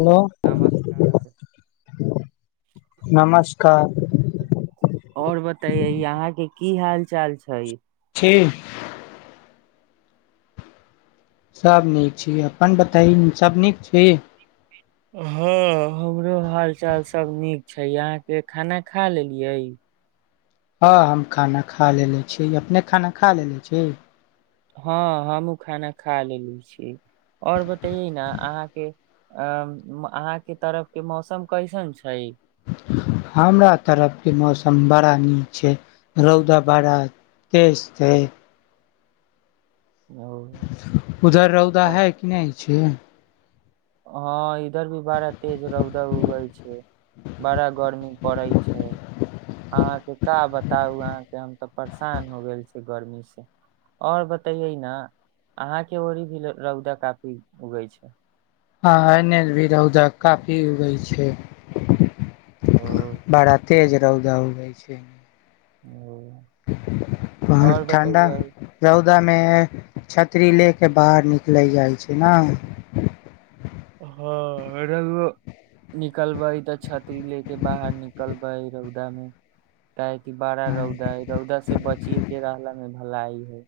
Hello नमस्कार नमस्कार और बतायै अहाँ के की हाल चाल छै ठीक सभ नीक छी अपन बताई सभ नीक छी हँ हमरो हाल चाल सभ नीक छै अहाँके खाना खा लेलियै हँ हम खाना खा लेले छी अपने खाना खा लेने छी हँ हमू खाना खा लेली छियै आओर बतयै ने अहाँ के अहाँ के तरफ के मौसम कैसन छै हमरा तरफके मौसम बड़ा नीक छै रौदा बड़ा तेज छै [unintelligible] उधर रौदा है कि नहि छै हँ इधर भी बड़ा तेज रौदा उगै छै बड़ा गर्मी पड़ै छै अहाँके का बताउ अहाँके हम तऽ परेशान हो गेल छै गर्मीसँ आओर बतैयै ने अहाँके ओरी भी रौदा काफी उगै छै हँ एने भी रौदा काफी उगै छै ओ बड़ा तेज रौदा उगै छै ओ और बतैयौ [unintelligible] रौदा मे छतरी ले के बाहर निकले जाइ छै ने हँ [unintelligible] निकलबे तऽ छतरी ले के बाहर निकल रौदामे काहे कि बड़ा रौदा है रौदा से बचिये के रहलामे भलाई हइ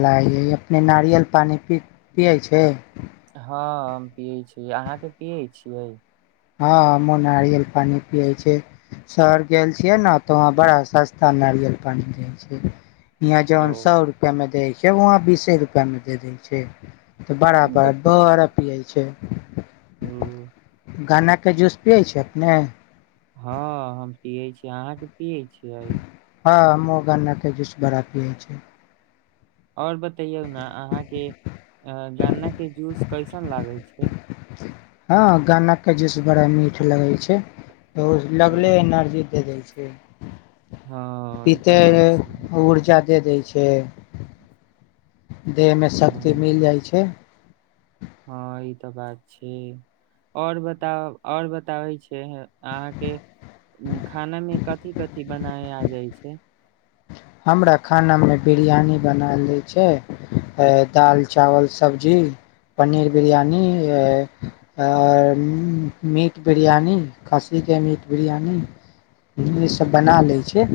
लाइ हियै अपने नारियल पानी पियै छै हँ हम पियै छी अहाँके पियै छियै हँ हम नारियल पानि पियै छै शहर गेल छियै ने तऽ वहाँ बड़ा सस्ता नारियल पानि दै छै ओ [unintelligible] वहाँ बीसे रुपआ मे दे दै छै बतैयौ [unintelligible] गन्नाके जूस पियै छै अपने हँ हम पियै छियै अहाँके पियै छियै हँ हमहूँ गन्ना के जूस बड़ा पियै छियै आओर बतैयौ ने अहाँके गन्नाके जूस कैसन लागै छै हँ गानाके जेस बड़ा मीठ लगै छै तऽ ओ लगले एनर्जी दे दै छै के हँ ई तऽ बात छै ऊर्जा दे दै छै देहमे शक्ति मिल हँ जाइ छै हँ ई तऽ बात छै आओर बता आओर बताबै छै अहाँके खानामे कथि कथि बनावे आ जाइ छै हमरा खानामे बिरयानी बना लै छै ए-दालि चावल सब्जी पनीर बिरयानी ए-आ मीट बिरियानी खस्सीके मीट बिरियानी ईसभ बना लै छै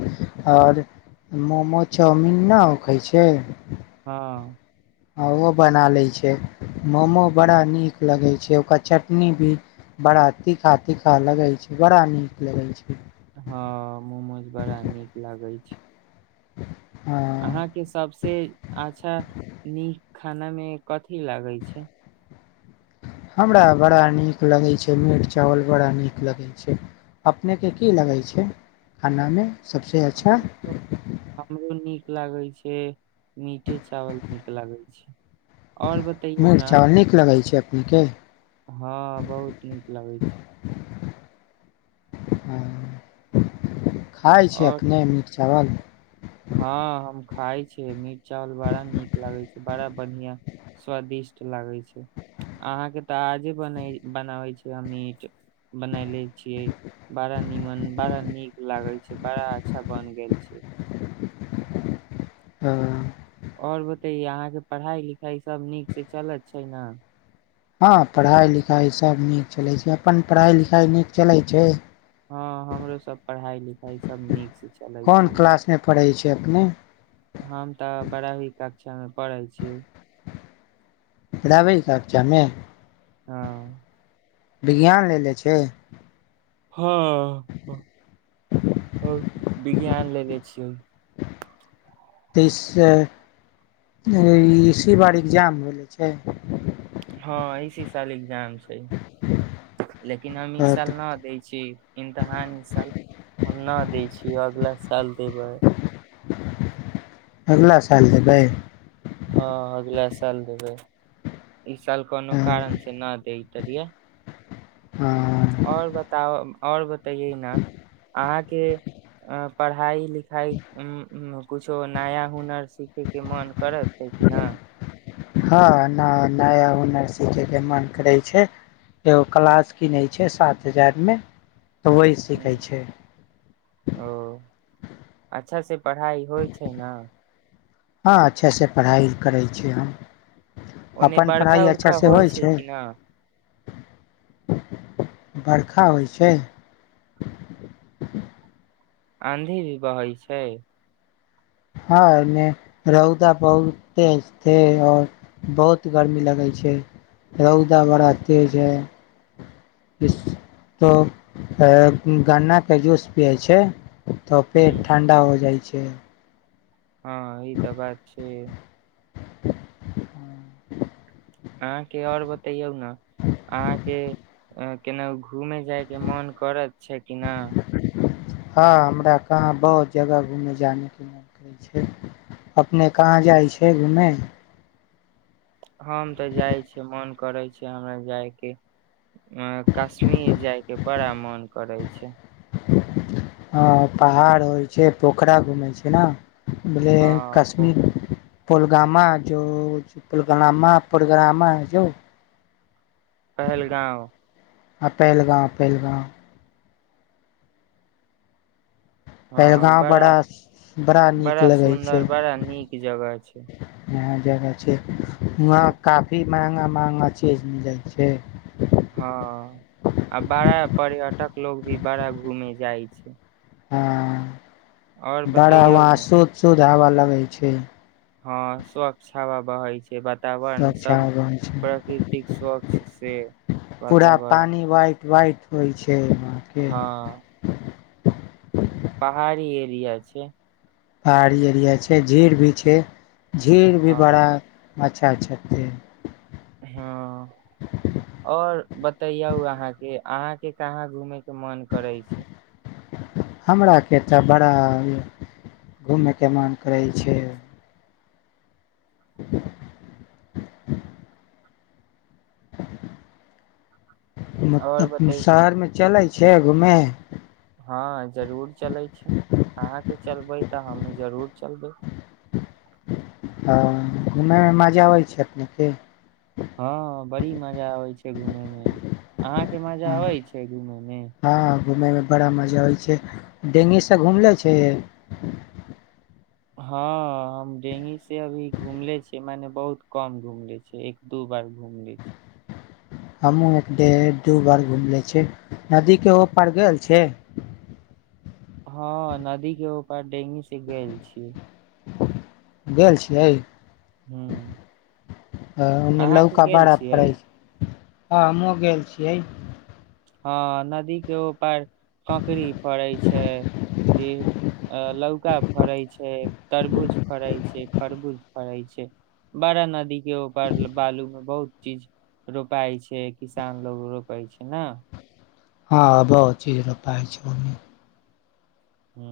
आओर मोमो चाउमिन न ओखै छै हँ ओ बना लै छै मोमो बड़ा नीक लगै छै ओकर चटनी भी बड़ा तीखा तीखा लगै छै बड़ा नीक लगै छै हँ मोमोज बड़ा नीक लागै छै हाँ। अहाँके सबसे अच्छा नीक खाना मे कथी लागै छै हमरा बड़ा नीक लगै छै मीट चावल बड़ा नीक लगै छै अपनेके की लगै छै खानामे सभसँ अच्छा हमरो नीक लागै छै मीटे चावल नीक लागै छै आओर बतैयौ मीट ने चावल नीक लगै छै अपनेके हँ बहुत नीक लागै छै हँ खाइ छै आओर अपने छै मीट [unintelligible] हँ हम खाय छियै मीट चावल बड़ा नीक लागै छै बड़ा बढ़ियाँ स्वादिष्ट लागै छै अहाँके तऽ आजे बने-बनाबै छियै मीट बनयले छियै बड़ा निमन बड़ा नीक लागै छै बड़ा अच्छा बन गेल छै हँ आओर बतैयै अहाँके पढ़ाई लिखाई सब नीक से चलै छै न हँ पढ़ाइ लिखाइ सभ नीक चलै छै अपन पढ़ाइ लिखाइ नीक चलै छै हँ हमरोसभ पढ़ाइ लिखाइ सभ नीकसँ चलै कोन छै क्लासमे पढ़ै छै अपने अच्छामे पढ़ै छी [unintelligible] हँ विज्ञान लेले छै हँ- ह विज्ञान लेेने छियै त इ सँ ऐं इसी बार एक्जाम भेलै छै हँ इसी साल एक्जाम छै लेकिन हम ई साल तऽ ना दै छी इम्तिहान ई साल हम ना दै छी अगला साल देबै अगला साल देबै हँ अगला साल देबै इ साल कोनो कारण से ना दैय [unintelligible] आओर बताउ आओर ब- तऽ य ना अहाँ के पढ़ाई लिखाई कुछो नया हुनर सीखै के मन करत हइ की ना हँ न-नया हुनर सीखैके मन करै छै एगो क्लास कीनै छै सात हजार मे तऽ ओही सीखै छै अच्छासे पढ़ाइ होइ छै न हँ अच्छासे पढ़ाइ करै छी हम ओन्ने अपन बरखा पढ़ाइ अच्छा उरखा से होइ छै की ना बरखा होइ छै आँधी भी बहै छै हँ ऐंन्ने रौदा बहुत तेज छै आओर बहुत गर्मी लगै छै रौदा बड़ा तेज है इस तो गन्ना के जूस पियै छै तऽ ह पेट ठण्डा हो जाइ छै के हँ ई तऽ बात छै अहाँके आओर बतैयौ न अहाँके ऐं [unintelligible] घूमे जाइ के मन करेऽ छै की न हँ हमरा कहाँ बहुत जगह घूमय जानेके मोन करै छै अपने कहाँ जाइ छै घूमे हम तऽ जाइ छियै मोन करै छै हमरा जाइ के कश्मीर जाइ के बड़ा मन करै छै हँ पहाड़ होइ छै पोखरा घूमेै छै न भले हँ प- कश्मीर [unintelligible] पहलगाँव आ पेहलगाँव पहलगाँव हँ बड़ा नीक बड़ा लगै छै सुन्दर बड़ा नीक जगह छै यहाँ जगह छै [unintelligible] महँगा महँगा चीज मिलै छै हँ आ बड़ा पर्यटक लोग भी बड़ा घूमे जाइ छै हँ आओर बड़ा बतैयौ उहाँ ने शुद्ध शुद्ध हवा लगै छै हँ स्वच्छ हवा बहै छै ब- वातावरण स्वच्छ सब हवा होइ छै प्रकृतिक स्वच्छ से पूरा वातावरण पानी व्हाइट व्हाइट होइ छै के वहाँ के हँ पहाड़ी एरिया छै पहाड़ी एरिया छै झील भी छै झील भी बड़ा हँ म- अच्छा अच्छा तीन हँ आओर बतैयौ अहाँके अहाँके कहाँ घुमे के मन करै छै हमरा के तऽ बड़ा घूमे के मन करै छै [inaudible] [inaudible] और मतलब बतै शहर मे चलै छै [unintelligible] हँ जरूर चलै छी अहाँके चलबै तऽ हमहुँ जरूर चलबै ह घूमेय मे मजा आबै छै अपनेके हँ बड़ी मजा आबे छै घूमे मे अहां के मजा आबे छै घूमे मे हँ घूमयमे बड़ा मजा आबै छै डेंगीसँ घूम लै छै [unintelligible] हमहूँ एक डेढ़ दू बार घुम ले छी नदीके ऊपर गेल छै हँ नदी के ऊपर डेंगी से गेल छी गेल छियै ह ह ओ अहाँके लौका गेल बाड़ा पड़ै छियै छै हँ हमहूँ गेल छियै हँ नदी के ओपार ककड़ी फड़ै छै फिर लौका फड़े छै तरबूज फड़ै छै खरबूज फड़ै छै बड़ा नदी के ऊपार बालू में बहुत चीज रोपाइ छै किसान लोग रोपै छै ने हँ बहुत चीज रोपाइ छै ओने हू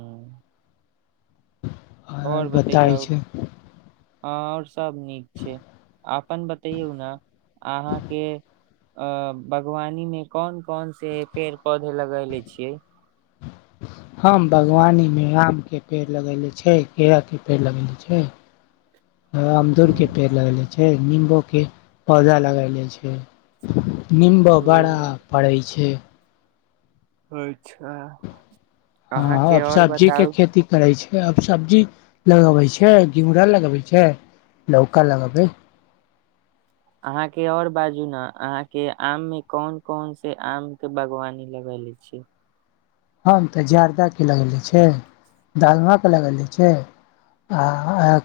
और आओर बताई बतैयौ छै हँ आओर सब नीक छै अपन बतैयौ ने अहाँके अ बागवानी मे कोन कोन से पेड़ पौधे लगेले छियै हम बागवानीमे आमके पेड़ लगयनेे छै केराके पेड़ लगयले छै ह अमरूदके पेर लगेले छै निम्बोके पौधा लगाएलै छै निम्बू बड़ा ह फड़ै छै अच्छा हँ अहाँके अब आओर सब्जी के बताउ खेती करै छै आब सब्जी लगबै छै घिउरा लगबै छै लौका लगबै अहाँके आऔर बाजू ने अहाँके आम मे कोन कोन से आम के बागवानी लगेले छी ह तऽ जर्दाके लगेने छै दालमाके लगयने छै आ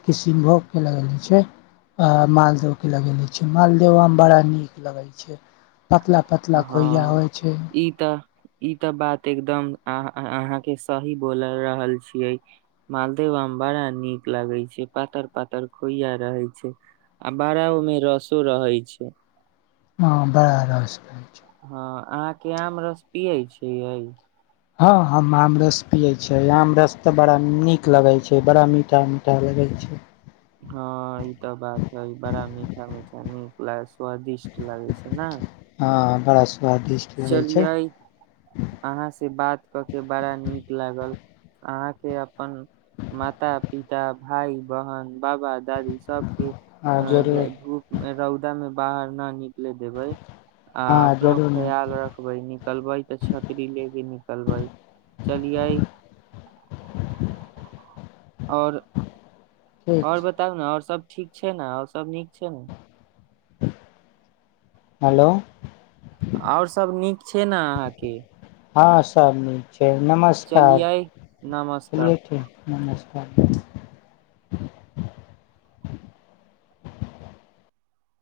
किशनभोगके लगेने छै आ मालदहके लगेने छै मालदह आम बड़ा नीक लगै छै पतला पतला खोइया हँ होइ छै ई तऽ ई तऽ बात एकदम अ अहाँके सही बोल रहल छियै मालदेव आम बड़ा नीक लगे छै पातर पातर खोइया रहै छै आ बड़ा ओमे रसो रहै छै हँ बड़ा रस रहय हँ अहाँके आम रस पियै छियै। हँ ह्म आमरस पियै छै, आमरस तऽ बड़ा नीक लगैत छै, बड़ा मीठ मीठ लगैत छै। हँ ई तऽ बात है बड़ा मीठा मीठा नीक लगे छै। स्वादिष्ट लागे छै न। हस चलिये अहाँ से बात क के बड़ा नीक लागल। अहाँ के अपन माता, पिता, भाई, बहन बाबा, दादी, सबके हँ जरूर अ धूप मे रौदा मे बाहर नानी ले देबई आ हँ अपनो जरूर मैम, खयाल रखबै निकलबै तऽ छतरी ले के निकलबै, चलियेई ओर ठीक ओर छै बताउ न आओर सब ठीक छै न आओर सब नीक छै न। हेलो। और सब नीक छै ने अहाँकी हँ सब निक छै। ए, नमस्कार, चलियै नमस्कार चलिए ठीक नमस्कार।